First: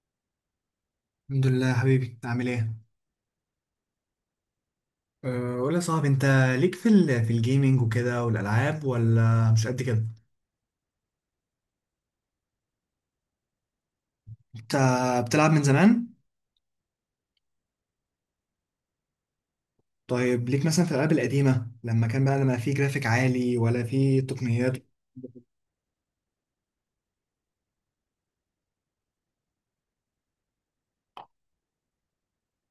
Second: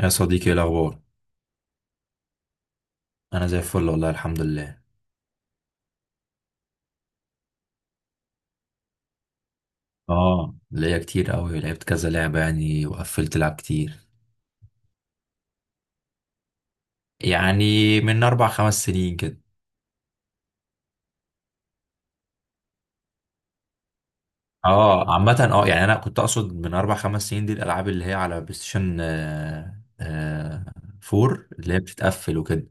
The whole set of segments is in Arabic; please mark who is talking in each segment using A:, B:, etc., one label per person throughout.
A: يا صديقي ايه الاخبار؟
B: الحمد لله يا حبيبي، عامل ايه؟
A: انا زي الفل والله الحمد لله.
B: أه، قول يا صاحبي. انت ليك في الجيمنج وكده والالعاب ولا مش قد كده؟
A: اه، ليا كتير قوي، لعبت كذا لعبه يعني وقفلت لعب كتير.
B: انت بتلعب من زمان؟
A: يعني من اربع خمس سنين كده.
B: طيب ليك مثلا في الالعاب القديمه لما كان بقى لما في جرافيك عالي ولا في تقنيات.
A: اه عامه، يعني انا كنت اقصد من اربع خمس سنين دي الالعاب اللي هي على بلاي ستيشن 4 اللي هي بتتقفل وكده.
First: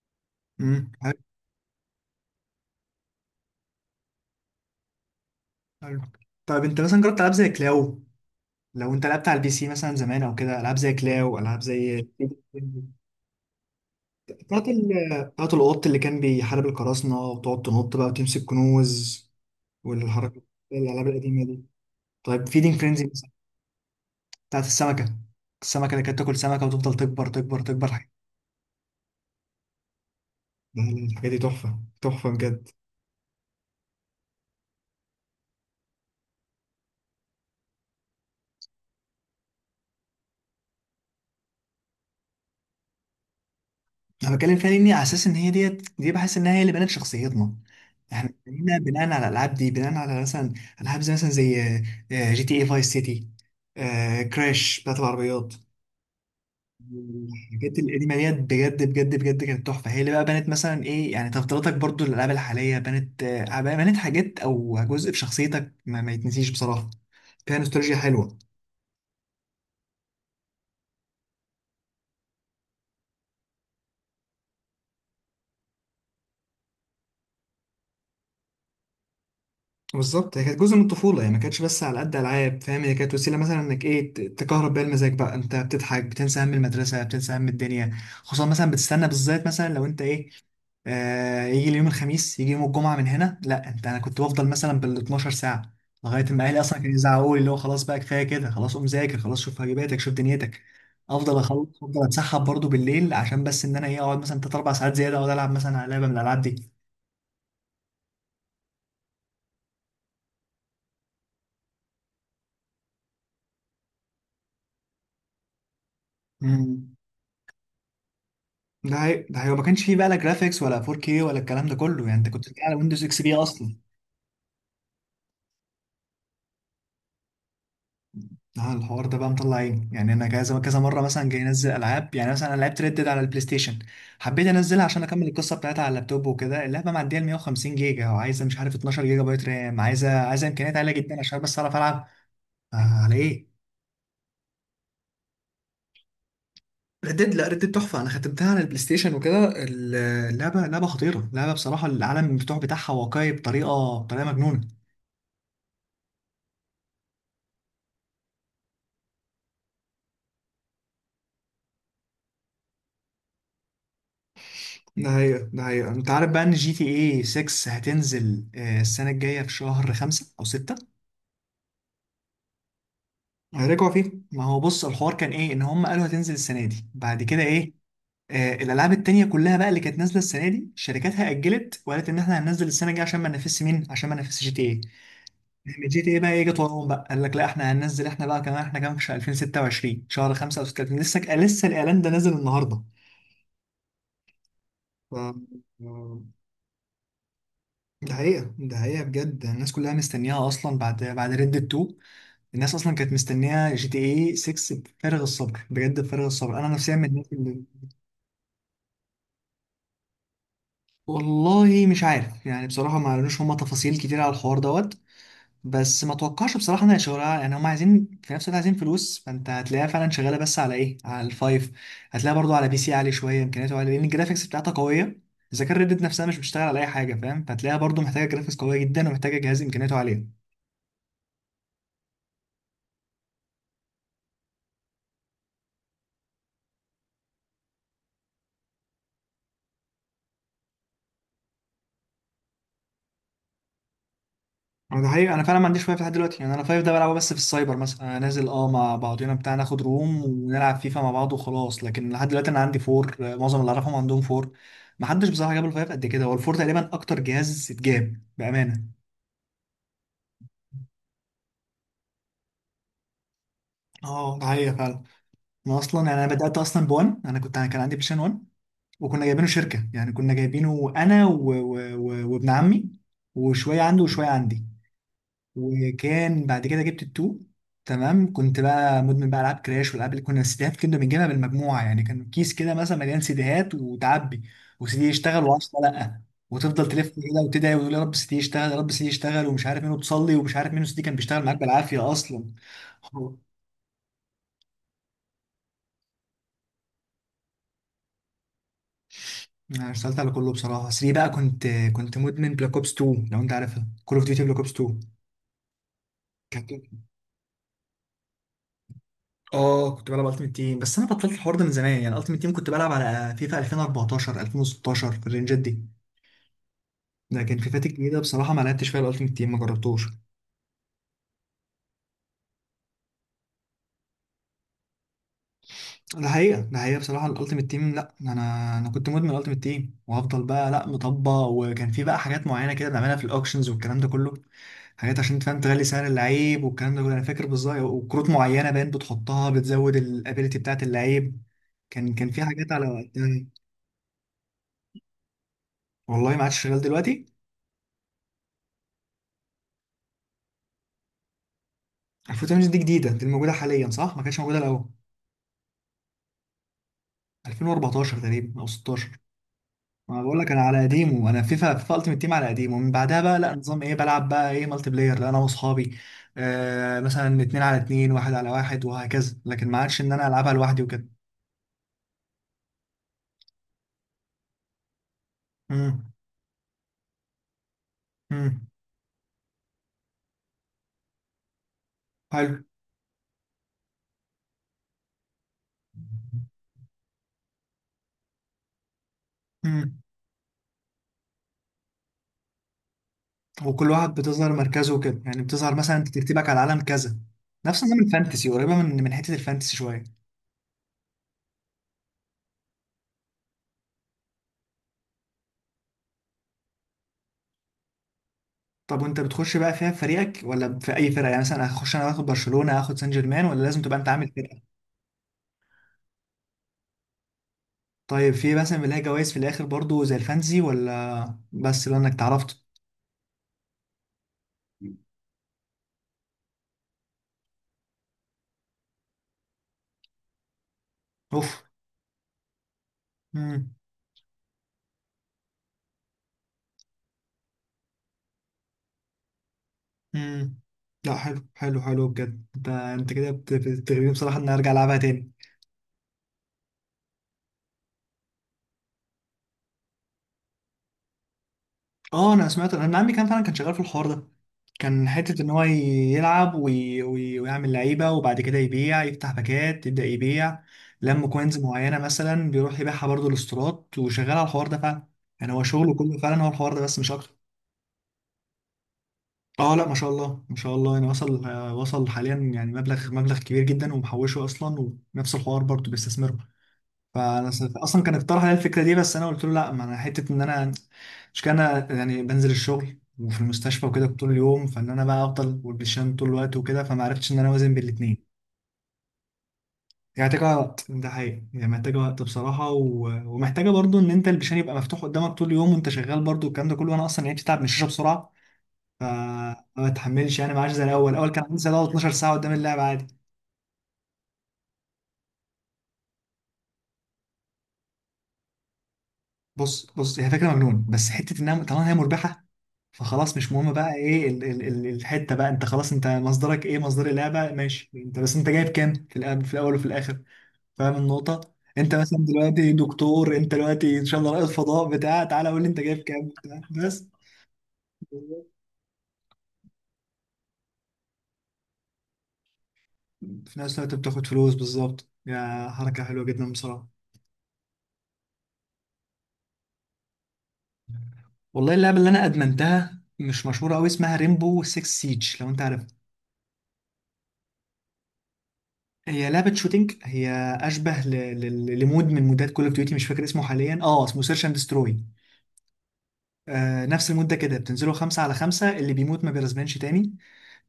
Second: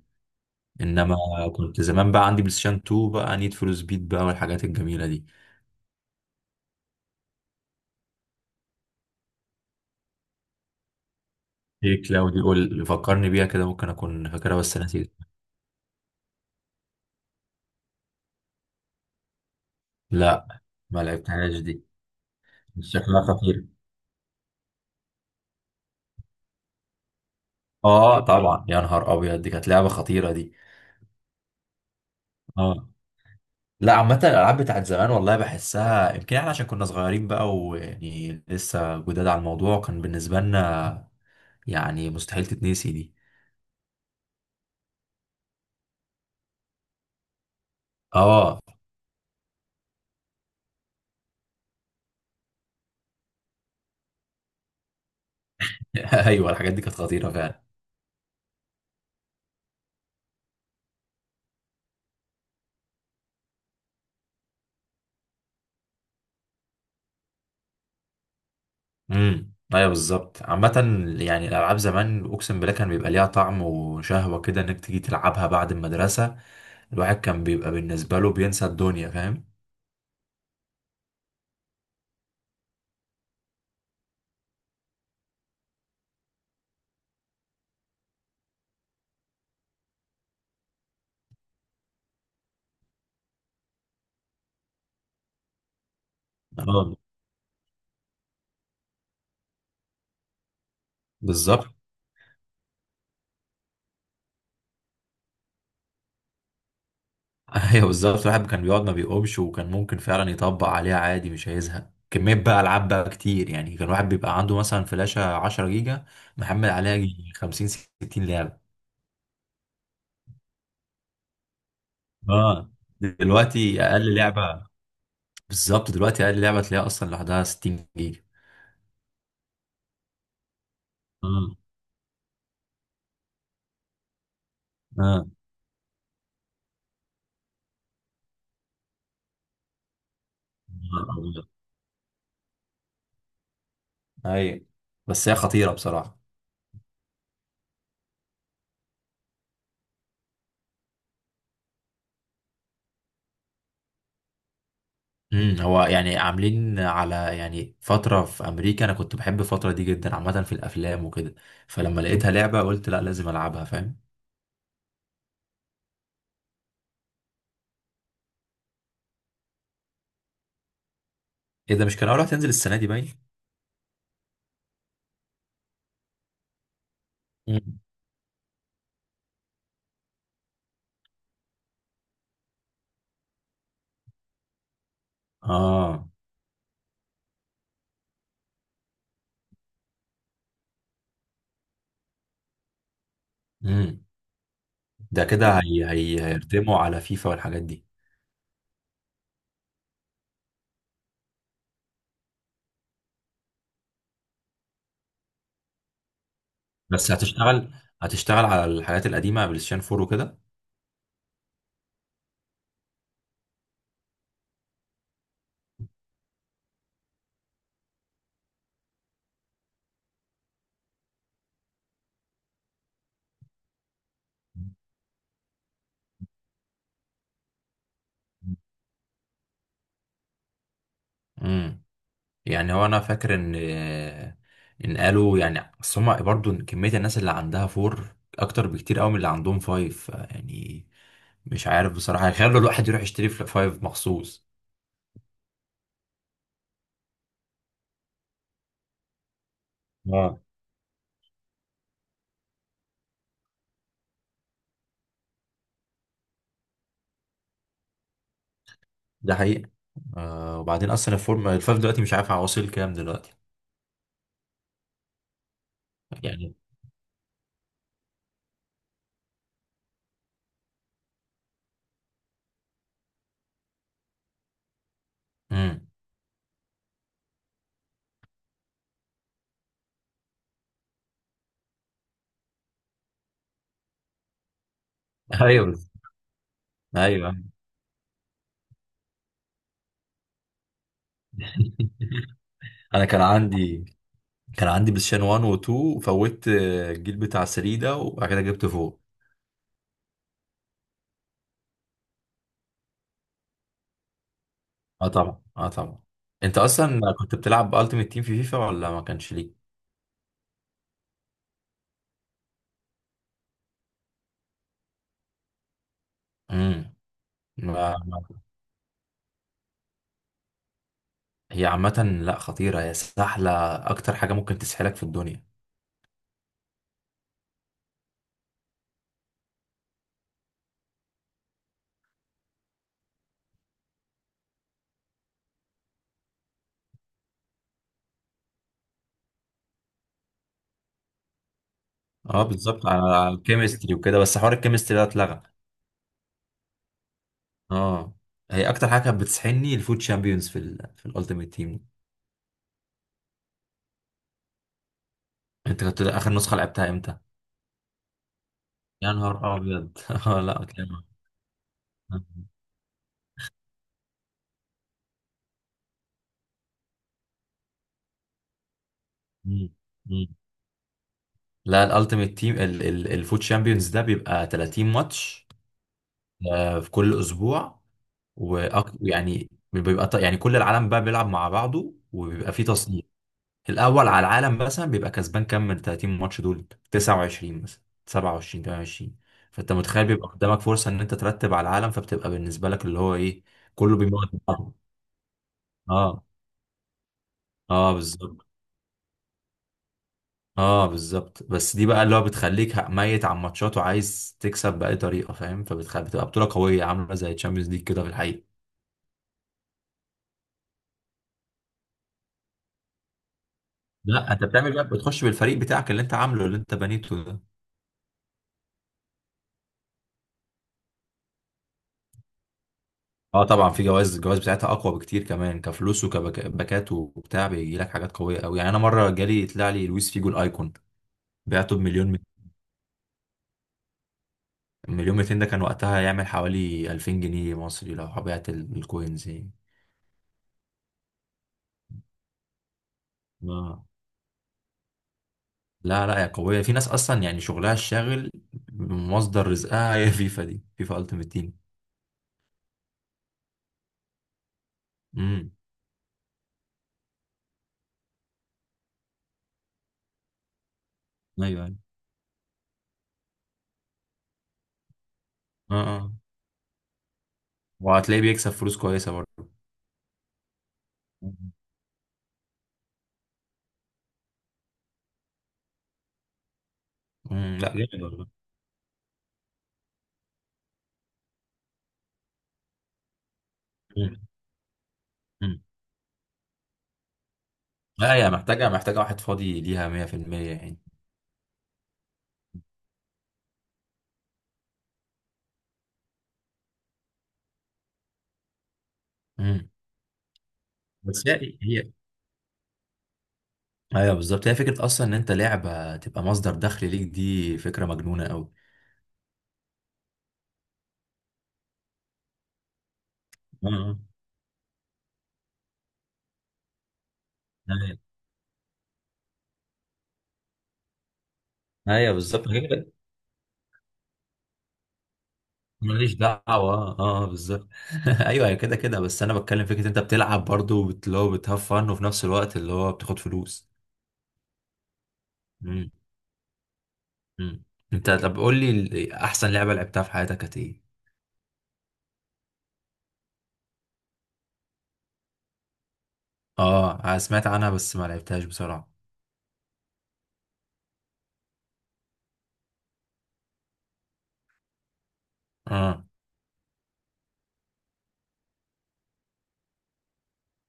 A: انما
B: حلو
A: كنت زمان بقى عندي بلاي ستيشن 2 بقى، نيد فور سبيد بقى والحاجات الجميله دي.
B: حلو. طيب انت مثلا جربت العاب زي كلاو؟ لو انت لعبت على البي سي مثلا زمان او كده، العاب زي كلاو، العاب
A: ايه
B: زي
A: كلاودي؟ قول فكرني بيها كده، ممكن اكون فاكرها بس نسيت.
B: بتاعت القط اللي كان بيحارب القراصنه، وتقعد تنط بقى وتمسك كنوز والحركه،
A: لا، ما
B: الالعاب القديمه
A: لعبتهاش
B: دي.
A: دي،
B: طيب فيدينج فرينزي
A: شكلها خطير.
B: بتاعت السمكة، السمكة اللي كانت تاكل سمكة وتفضل تكبر تكبر تكبر.
A: اه طبعا، يا نهار ابيض دي كانت لعبه خطيره دي.
B: لا لا، الحاجات دي تحفة تحفة بجد.
A: اه، لا عامه الالعاب بتاعت زمان والله بحسها، يمكن احنا عشان كنا صغيرين بقى ويعني لسه جداد على الموضوع، كان بالنسبه لنا يعني مستحيل تتنسي دي.
B: انا بتكلم فيها لاني على اساس ان هي ديت دي بحس انها هي اللي بنت شخصيتنا، احنا
A: اه.
B: بنينا بناء على الالعاب دي، بناء على مثلا العاب زي مثلا زي جي تي اي فايس سيتي، كراش بتاعت العربيات.
A: ايوه الحاجات دي كانت خطيره فعلا.
B: الحاجات القديمه ديت بجد بجد بجد كانت تحفه، هي اللي بقى بنت مثلا ايه يعني تفضيلاتك برضو للالعاب الحاليه، بنت بنت حاجات او جزء في شخصيتك ما يتنسيش بصراحه. فيها نوستالجيا حلوه.
A: ايوه بالظبط. عامه يعني الالعاب زمان اقسم بالله كان بيبقى ليها طعم وشهوه كده انك تيجي تلعبها بعد المدرسه. الواحد كان بيبقى بالنسبه له بينسى الدنيا، فاهم.
B: بالظبط، هي كانت جزء من الطفولة، هي ما كانتش بس على قد ألعاب، فاهم؟ هي كانت وسيلة مثلا إنك إيه تكهرب بيها المزاج بقى، أنت بتضحك، بتنسى هم المدرسة، بتنسى هم الدنيا. خصوصا مثلا بتستنى بالذات مثلا لو أنت إيه يجي اليوم الخميس، يجي يوم الجمعة. من هنا لا، أنت أنا كنت بفضل مثلا بال 12 ساعة لغاية ما أهلي أصلا كانوا
A: اه
B: يزعقوا لي، اللي هو خلاص بقى، كفاية كده، خلاص قوم ذاكر، خلاص شوف واجباتك، شوف دنيتك. أفضل
A: بالظبط.
B: أخلص، أفضل أتسحب برضه بالليل عشان بس إن أنا إيه أقعد مثلا تلات أربع ساعات زيادة، أقعد ألعب مثلا على لعبة من الألعاب دي.
A: ايوه بالظبط، الواحد كان بيقعد ما بيقومش، وكان ممكن فعلا يطبق عليها عادي، مش هيزهق. كمية بقى ألعاب بقى كتير يعني، كان الواحد بيبقى عنده مثلا فلاشة 10 جيجا محمل عليها
B: مم.
A: يجي 50 60 لعبة.
B: ده هي ما كانش فيه بقى لا جرافيكس ولا 4K ولا الكلام ده كله، يعني انت كنت بتلعب
A: اه
B: على ويندوز اكس بي اصلا.
A: دلوقتي أقل لعبة، بالظبط دلوقتي أقل لعبة تلاقيها أصلا لوحدها 60 جيجا.
B: اه، الحوار ده بقى مطلع عيني، يعني انا كذا كذا مره مثلا جاي
A: اه
B: انزل العاب. يعني مثلا انا لعبت ريد ديد على البلاي ستيشن، حبيت انزلها عشان اكمل
A: اه.
B: القصه بتاعتها على اللابتوب وكده، اللعبه معديه ال 150 جيجا، وعايزه مش عارف 12 جيجا بايت رام، عايزه امكانيات عاليه جدا عشان بس اعرف العب. آه على ايه؟
A: أيوة، بس هي خطيرة بصراحة.
B: ردد، لا ردد تحفة، أنا ختمتها على البلاي ستيشن وكده. اللعبة لعبة خطيرة، لعبة بصراحة، العالم المفتوح بتاعها واقعي بطريقة مجنونة.
A: امم، هو يعني عاملين على يعني فترة في أمريكا، أنا كنت بحب الفترة دي جدا عامة في الأفلام وكده، فلما لقيتها لعبة قلت لا لازم ألعبها فاهم.
B: ده حقيقة ده حقيقة، انت عارف بقى ان جي تي اي 6 هتنزل السنة الجاية في شهر 5 او 6.
A: ايه ده؟ مش كان اول واحد هينزل السنه دي باين؟
B: هيرجعوا فيه، ما هو بص الحوار كان ايه، ان هم قالوا هتنزل السنة دي. بعد كده
A: مم.
B: ايه؟ الالعاب التانية كلها بقى اللي كانت نازلة السنة دي شركاتها اجلت وقالت ان احنا هننزل السنة الجاية عشان ما ننافسش مين، عشان ما ننافسش جي تي اي. جي
A: اه
B: تي اي بقى ايه جت وراهم بقى، قال لك لا احنا هننزل، احنا بقى كمان، احنا كمان في شهر 2026، شهر 5 او 6، لسه لسه الاعلان ده نازل النهارده.
A: امم.
B: ف...
A: ده كده هيرتموا على فيفا والحاجات دي.
B: ده حقيقة ده حقيقة بجد، الناس كلها مستنياها أصلا بعد ريد 2. الناس أصلا كانت مستنية جي تي إيه 6 بفارغ الصبر بجد، بفارغ الصبر، أنا نفسيا من
A: بس
B: الناس اللي.
A: هتشتغل، هتشتغل على الحاجات القديمه، بلايستيشن 4 وكده؟
B: والله مش عارف يعني، بصراحة ما قالولوش هما تفاصيل كتير على الحوار دوت، بس ما توقعش بصراحة إنها شغالة، يعني هما عايزين في نفس الوقت عايزين فلوس، فأنت هتلاقيها فعلا شغالة بس على إيه، على الفايف. هتلاقيها برضو على بي سي عالي شوية إمكانياته عالية، لأن الجرافيكس بتاعتها قوية. إذا كان ريد ديد نفسها مش بتشتغل على أي حاجة، فاهم، فهتلاقيها برضو محتاجة جرافيكس قوية جدا، ومحتاجة جهاز إمكانياته عالية.
A: امم، يعني هو انا فاكر ان قالوا يعني، بس هما برضه كميه الناس اللي عندها 4 اكتر بكتير قوي من اللي عندهم 5 يعني. مش عارف بصراحه هيخلوا الواحد يروح يشتري 5 مخصوص.
B: أنا ده حقيقي، انا فعلا ما عنديش وايف لحد دلوقتي، يعني انا فايف ده بلعبه بس في السايبر مثلا، انا نازل مع بعضينا بتاع، ناخد روم
A: اه
B: ونلعب فيفا مع بعض وخلاص. لكن لحد دلوقتي انا عندي فور، معظم اللي اعرفهم عندهم فور. ما حدش بصراحه جاب الفايف قد كده، هو الفور تقريبا اكتر جهاز اتجاب بامانه.
A: ده حقيقي. آه وبعدين اصلا الفورم الفايف دلوقتي مش عارف هوصل كام دلوقتي.
B: اه، ده حقيقي فعلا. انا اصلا يعني انا
A: يعني
B: بدات اصلا بوان، انا كان عندي بلايستيشن 1، وكنا جايبينه شركه يعني، كنا جايبينه انا وابن عمي، وشويه عنده وشويه عندي.
A: امم
B: وكان بعد كده جبت التو، تمام. كنت بقى مدمن بقى العاب كراش والالعاب، اللي كنا السيديهات كنا بنجيبها بالمجموعه يعني، كان كيس كده مثلا مليان سيديهات وتعبي، وسيدي يشتغل
A: ايوه
B: وعشرة لا، وتفضل تلف
A: ايوه،
B: كده وتدعي وتقول يا رب سيدي يشتغل، يا رب سيدي يشتغل، ومش عارف مين، وتصلي ومش عارف مين، سيدي كان بيشتغل معاك بالعافيه اصلا.
A: انا
B: هو-
A: كان عندي بلاي ستيشن 1 و 2 وفوت الجيل بتاع 3 ده وبعد كده جبت فوق.
B: انا اشتغلت على كله بصراحه، 3 بقى كنت مدمن بلاك اوبس 2، لو انت عارفها، كول اوف ديوتي بلاك اوبس 2
A: اه طبعا اه طبعا. انت
B: كانت
A: اصلا كنت بتلعب التيمت تيم في فيفا ولا ما كانش ليك؟
B: اه كنت بلعب التيمت تيم، بس انا بطلت الحوار ده من زمان، يعني التيمت تيم كنت بلعب على فيفا 2014 2016، في الرينجات دي.
A: امم
B: لكن فيفات
A: ما...
B: الجديده
A: ما...
B: بصراحه ما لعبتش فيها الالتيمت تيم، ما جربتوش.
A: هي عامه لا خطيره، هي سهله، اكتر حاجه ممكن تسحلك في الدنيا.
B: ده حقيقه ده حقيقه، بصراحه الالتيمت تيم لا، انا كنت مدمن الالتيمت تيم وهفضل بقى لا مطبق، وكان في بقى حاجات معينه كده بنعملها في الاوكشنز والكلام ده كله، حاجات عشان تفهم تغلي سعر اللعيب والكلام ده كله انا فاكر بالظبط، وكروت معينه باين بتحطها بتزود الابيليتي بتاعت اللعيب. كان في
A: اه
B: حاجات
A: بالظبط،
B: على
A: على على
B: وقتها.
A: الكيمستري وكده، بس حوار الكيمستري ده اتلغى.
B: والله ما عادش شغال دلوقتي.
A: اه، هي اكتر حاجه كانت بتسحلني الفوت شامبيونز في الالتيمت تيم.
B: 2008 دي جديدة، دي الموجودة حاليا صح؟ ما كانتش موجودة الأول.
A: انت كنت اخر نسخه لعبتها امتى؟
B: 2014 تقريبا أو
A: يا
B: 16.
A: نهار ابيض.
B: ما بقول لك أنا
A: لا
B: على
A: كلام.
B: قديمه، أنا فيفا ألتيمت تيم على قديمه، ومن بعدها بقى لا نظام إيه بلعب بقى إيه مالتي بلاير، لا أنا وأصحابي مثلا 2 على 2، 1 على 1 وهكذا،
A: مم.
B: لكن ما عادش إن أنا
A: مم.
B: ألعبها لوحدي وكده.
A: لا الالتيميت تيم، الفوت شامبيونز ده بيبقى 30 ماتش
B: امم.
A: في كل اسبوع.
B: امم.
A: ويعني بيبقى يعني كل العالم بقى بيلعب مع بعضه وبيبقى
B: حلو.
A: فيه تصنيف. الاول على العالم مثلا بيبقى كسبان كام من 30 ماتش دول، 29 مثلا 27 28. فانت
B: امم.
A: متخيل بيبقى قدامك فرصه ان انت ترتب على العالم، فبتبقى بالنسبه لك اللي هو ايه.
B: وكل
A: كله
B: واحد
A: بيموت
B: بتظهر
A: بعضه.
B: مركزه وكده يعني، بتظهر مثلا أنت
A: اه
B: ترتيبك على العالم كذا. نفس
A: اه
B: نظام
A: بالظبط،
B: الفانتسي، قريبة من حتة الفانتسي شوية.
A: اه بالظبط. بس دي بقى اللي هو بتخليك ميت على الماتشات وعايز تكسب بأي طريقة فاهم، فبتخلي بتبقى بطولة قوية عاملة زي تشامبيونز ليج كده في الحقيقة.
B: طب وانت بتخش بقى فيها في فريقك، ولا في اي فرقه، يعني مثلا هخش انا واخد برشلونه، هاخد سان جيرمان، ولا لازم تبقى انت عامل
A: لا، انت
B: فرقه؟
A: بتعمل بقى، بتخش بالفريق بتاعك اللي انت عامله، اللي انت بنيته ده.
B: طيب في مثلا بيلاقي جوائز في الاخر برضو زي الفانزي، ولا بس لانك اتعرفت؟
A: اه طبعا في جوائز، الجوائز بتاعتها اقوى بكتير كمان، كفلوس وكباكات وبتاع، بيجي لك حاجات قوية قوي. يعني انا مرة جالي طلع لي لويس فيجو الايكون،
B: اوف.
A: بعته بمليون،
B: امم.
A: مليون 200. ده كان وقتها يعمل حوالي 2000 جنيه مصري لو بعت الكوينز يعني.
B: امم. لا. حلو حلو حلو بجد، انت كده
A: آه.
B: بتغريني بصراحه ان أنا ارجع العبها تاني.
A: لا لا يا قوية، في ناس أصلا يعني شغلها الشاغل مصدر رزقها هي فيفا دي، فيفا ألتيمت تيم.
B: اه، انا سمعت، عمي كان فعلا كان شغال في الحوار ده، كان حته ان
A: امم
B: هو يلعب ويعمل لعيبه، وبعد كده يبيع يفتح باكات يبدا يبيع لم
A: ايوه
B: كوينز
A: ايوه.
B: معينه مثلا، بيروح يبيعها برضه الاسترات، وشغال على الحوار ده فعلا. يعني هو
A: اه
B: شغله
A: اه،
B: كله فعلا هو الحوار ده بس، مش اكتر.
A: وهتلاقيه بيكسب فلوس كويسة برضه.
B: اه. لا، ما شاء الله ما شاء الله، يعني
A: مم.
B: وصل حاليا يعني مبلغ كبير جدا، ومحوشه اصلا، ونفس الحوار برضه بيستثمره. فانا
A: امم، لا
B: اصلا
A: جامد
B: كان
A: والله.
B: اقترح عليا الفكره دي، بس انا قلت له لا، ما انا حته ان انا مش كان أنا يعني بنزل الشغل وفي المستشفى وكده
A: امم
B: طول اليوم، فان انا بقى
A: امم،
B: افضل والبشام طول الوقت وكده، فما عرفتش ان انا اوازن بين
A: لا
B: الاثنين.
A: هي محتاجة، محتاجة واحد فاضي ليها
B: يعني
A: 100 في المية.
B: محتاجه
A: يعني
B: وقت، ده حقيقي يعني محتاجه وقت بصراحه، ومحتاجه برضو ان انت البشام يبقى مفتوح قدامك طول اليوم وانت شغال برضو الكلام ده كله. وانا اصلا يعني بتتعب من الشاشه بسرعه فما
A: امم.
B: بتحملش، يعني ما عادش زي الاول
A: بس
B: الاول كان عندي
A: هي
B: ساعه
A: هي
B: 12 ساعه قدام اللعب عادي.
A: ايوه بالظبط، هي فكرة أصلا إن أنت لعبة تبقى مصدر دخل ليك، دي فكرة مجنونة أوي.
B: بص بص، هي فكره مجنون، بس حته انها طالما هي مربحه فخلاص مش
A: اه
B: مهم بقى
A: آه.
B: ايه، ال ال ال الحته بقى، انت خلاص، انت مصدرك ايه؟ مصدر اللعبه ماشي،
A: ايوه
B: انت بس انت جايب كام في الأب في الاول وفي الاخر، فاهم النقطه؟ انت
A: أيوة
B: مثلا
A: بالظبط
B: دلوقتي
A: غير.
B: دكتور، انت دلوقتي ان شاء الله رائد فضاء بتاع، تعالى قول لي انت جايب
A: ماليش
B: كام
A: دعوة.
B: بتاع
A: اه
B: بس،
A: بالظبط. ايوه أيوة، كده كده، بس انا بتكلم فكرة انت بتلعب برضو اللي هو بتهفن وفي نفس الوقت اللي هو بتاخد
B: في
A: فلوس.
B: نفس الوقت بتاخد فلوس، بالظبط. يا
A: مم.
B: حركه حلوه جدا بصراحه.
A: مم. انت طب قول لي احسن لعبة لعبتها في حياتك كانت ايه؟
B: والله اللعبه اللي انا ادمنتها مش مشهوره قوي، اسمها ريمبو 6 سيج، لو انت عارفها.
A: اه أنا سمعت عنها بس ما لعبتهاش بصراحة.
B: هي لعبة شوتينج، هي أشبه لمود من مودات كول أوف ديوتي، مش فاكر اسمه حاليا. اه، اسمه سيرش أند دستروي،
A: اه
B: نفس المدة كده بتنزلوا 5 على 5، اللي بيموت ما بيرزمنش تاني،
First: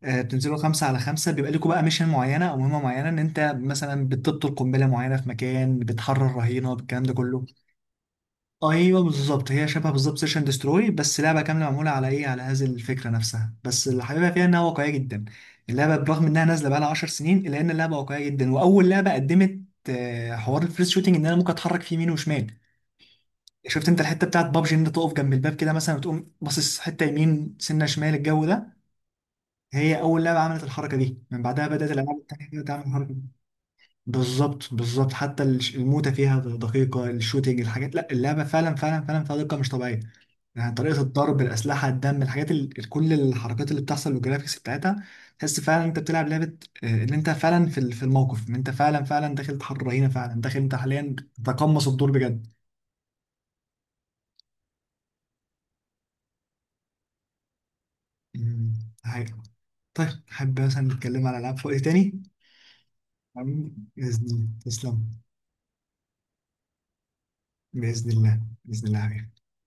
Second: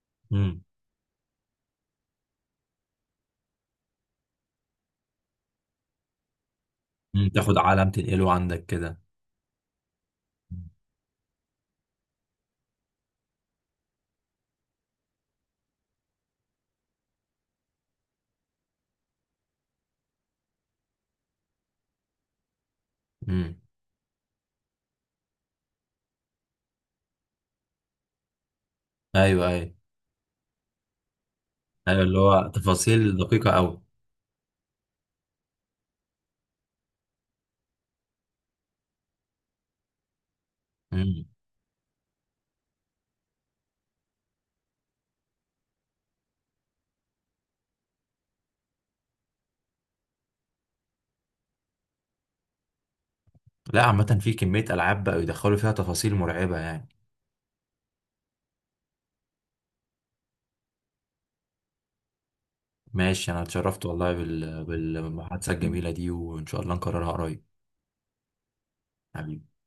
B: بتنزلوا
A: مم.
B: 5 على 5، بيبقى لكم بقى ميشن معينة أو مهمة معينة إن أنت مثلا بتبطل قنبلة معينة في مكان، بتحرر رهينة، الكلام ده
A: مم.
B: كله.
A: تاخد عالم تنقله عندك كده.
B: أيوه بالظبط، هي شبه بالظبط سيشن دستروي، بس لعبة كاملة معمولة على إيه على هذه الفكرة نفسها، بس اللي حاببها فيها إنها واقعية جدا، اللعبة برغم إنها نازلة بقالها 10 سنين إلا إن اللعبة واقعية جدا، وأول لعبة قدمت حوار الفريس شوتنج إن أنا ممكن أتحرك في يمين وشمال.
A: مم.
B: شفت انت الحته بتاعت بابجي ان انت تقف جنب الباب كده مثلا، وتقوم باصص حته يمين سنه شمال، الجو ده؟
A: ايوه ايوه.
B: هي اول لعبه عملت الحركه دي، من بعدها بدات
A: ايوه
B: الالعاب
A: اللي
B: التانيه
A: هو
B: كده تعمل الحركه
A: تفاصيل
B: دي.
A: دقيقة قوي.
B: بالظبط بالظبط، حتى الموتة فيها دقيقه، الشوتينج، الحاجات، لا اللعبه فعلا فعلا فعلا فيها دقه مش طبيعيه، يعني طريقه
A: مم.
B: الضرب، الاسلحه، الدم، الحاجات، كل الحركات اللي بتحصل والجرافيكس بتاعتها، تحس فعلا انت بتلعب لعبه، ان انت فعلا في الموقف، ان انت فعلا فعلا داخل تحرر رهينه، فعلا داخل انت حاليا تقمص الدور بجد.
A: لا عامة في كمية العاب بقوا يدخلوا فيها تفاصيل مرعبة يعني.
B: مم. هاي. طيب حابب مثلا نتكلم على العاب في وقت تاني.
A: ماشي انا
B: حبيبي،
A: اتشرفت والله
B: باذن الله تسلم.
A: بالمحادثة الجميلة دي وان شاء الله نكررها قريب.
B: باذن الله باذن الله يا حبيبي.
A: حبيبي.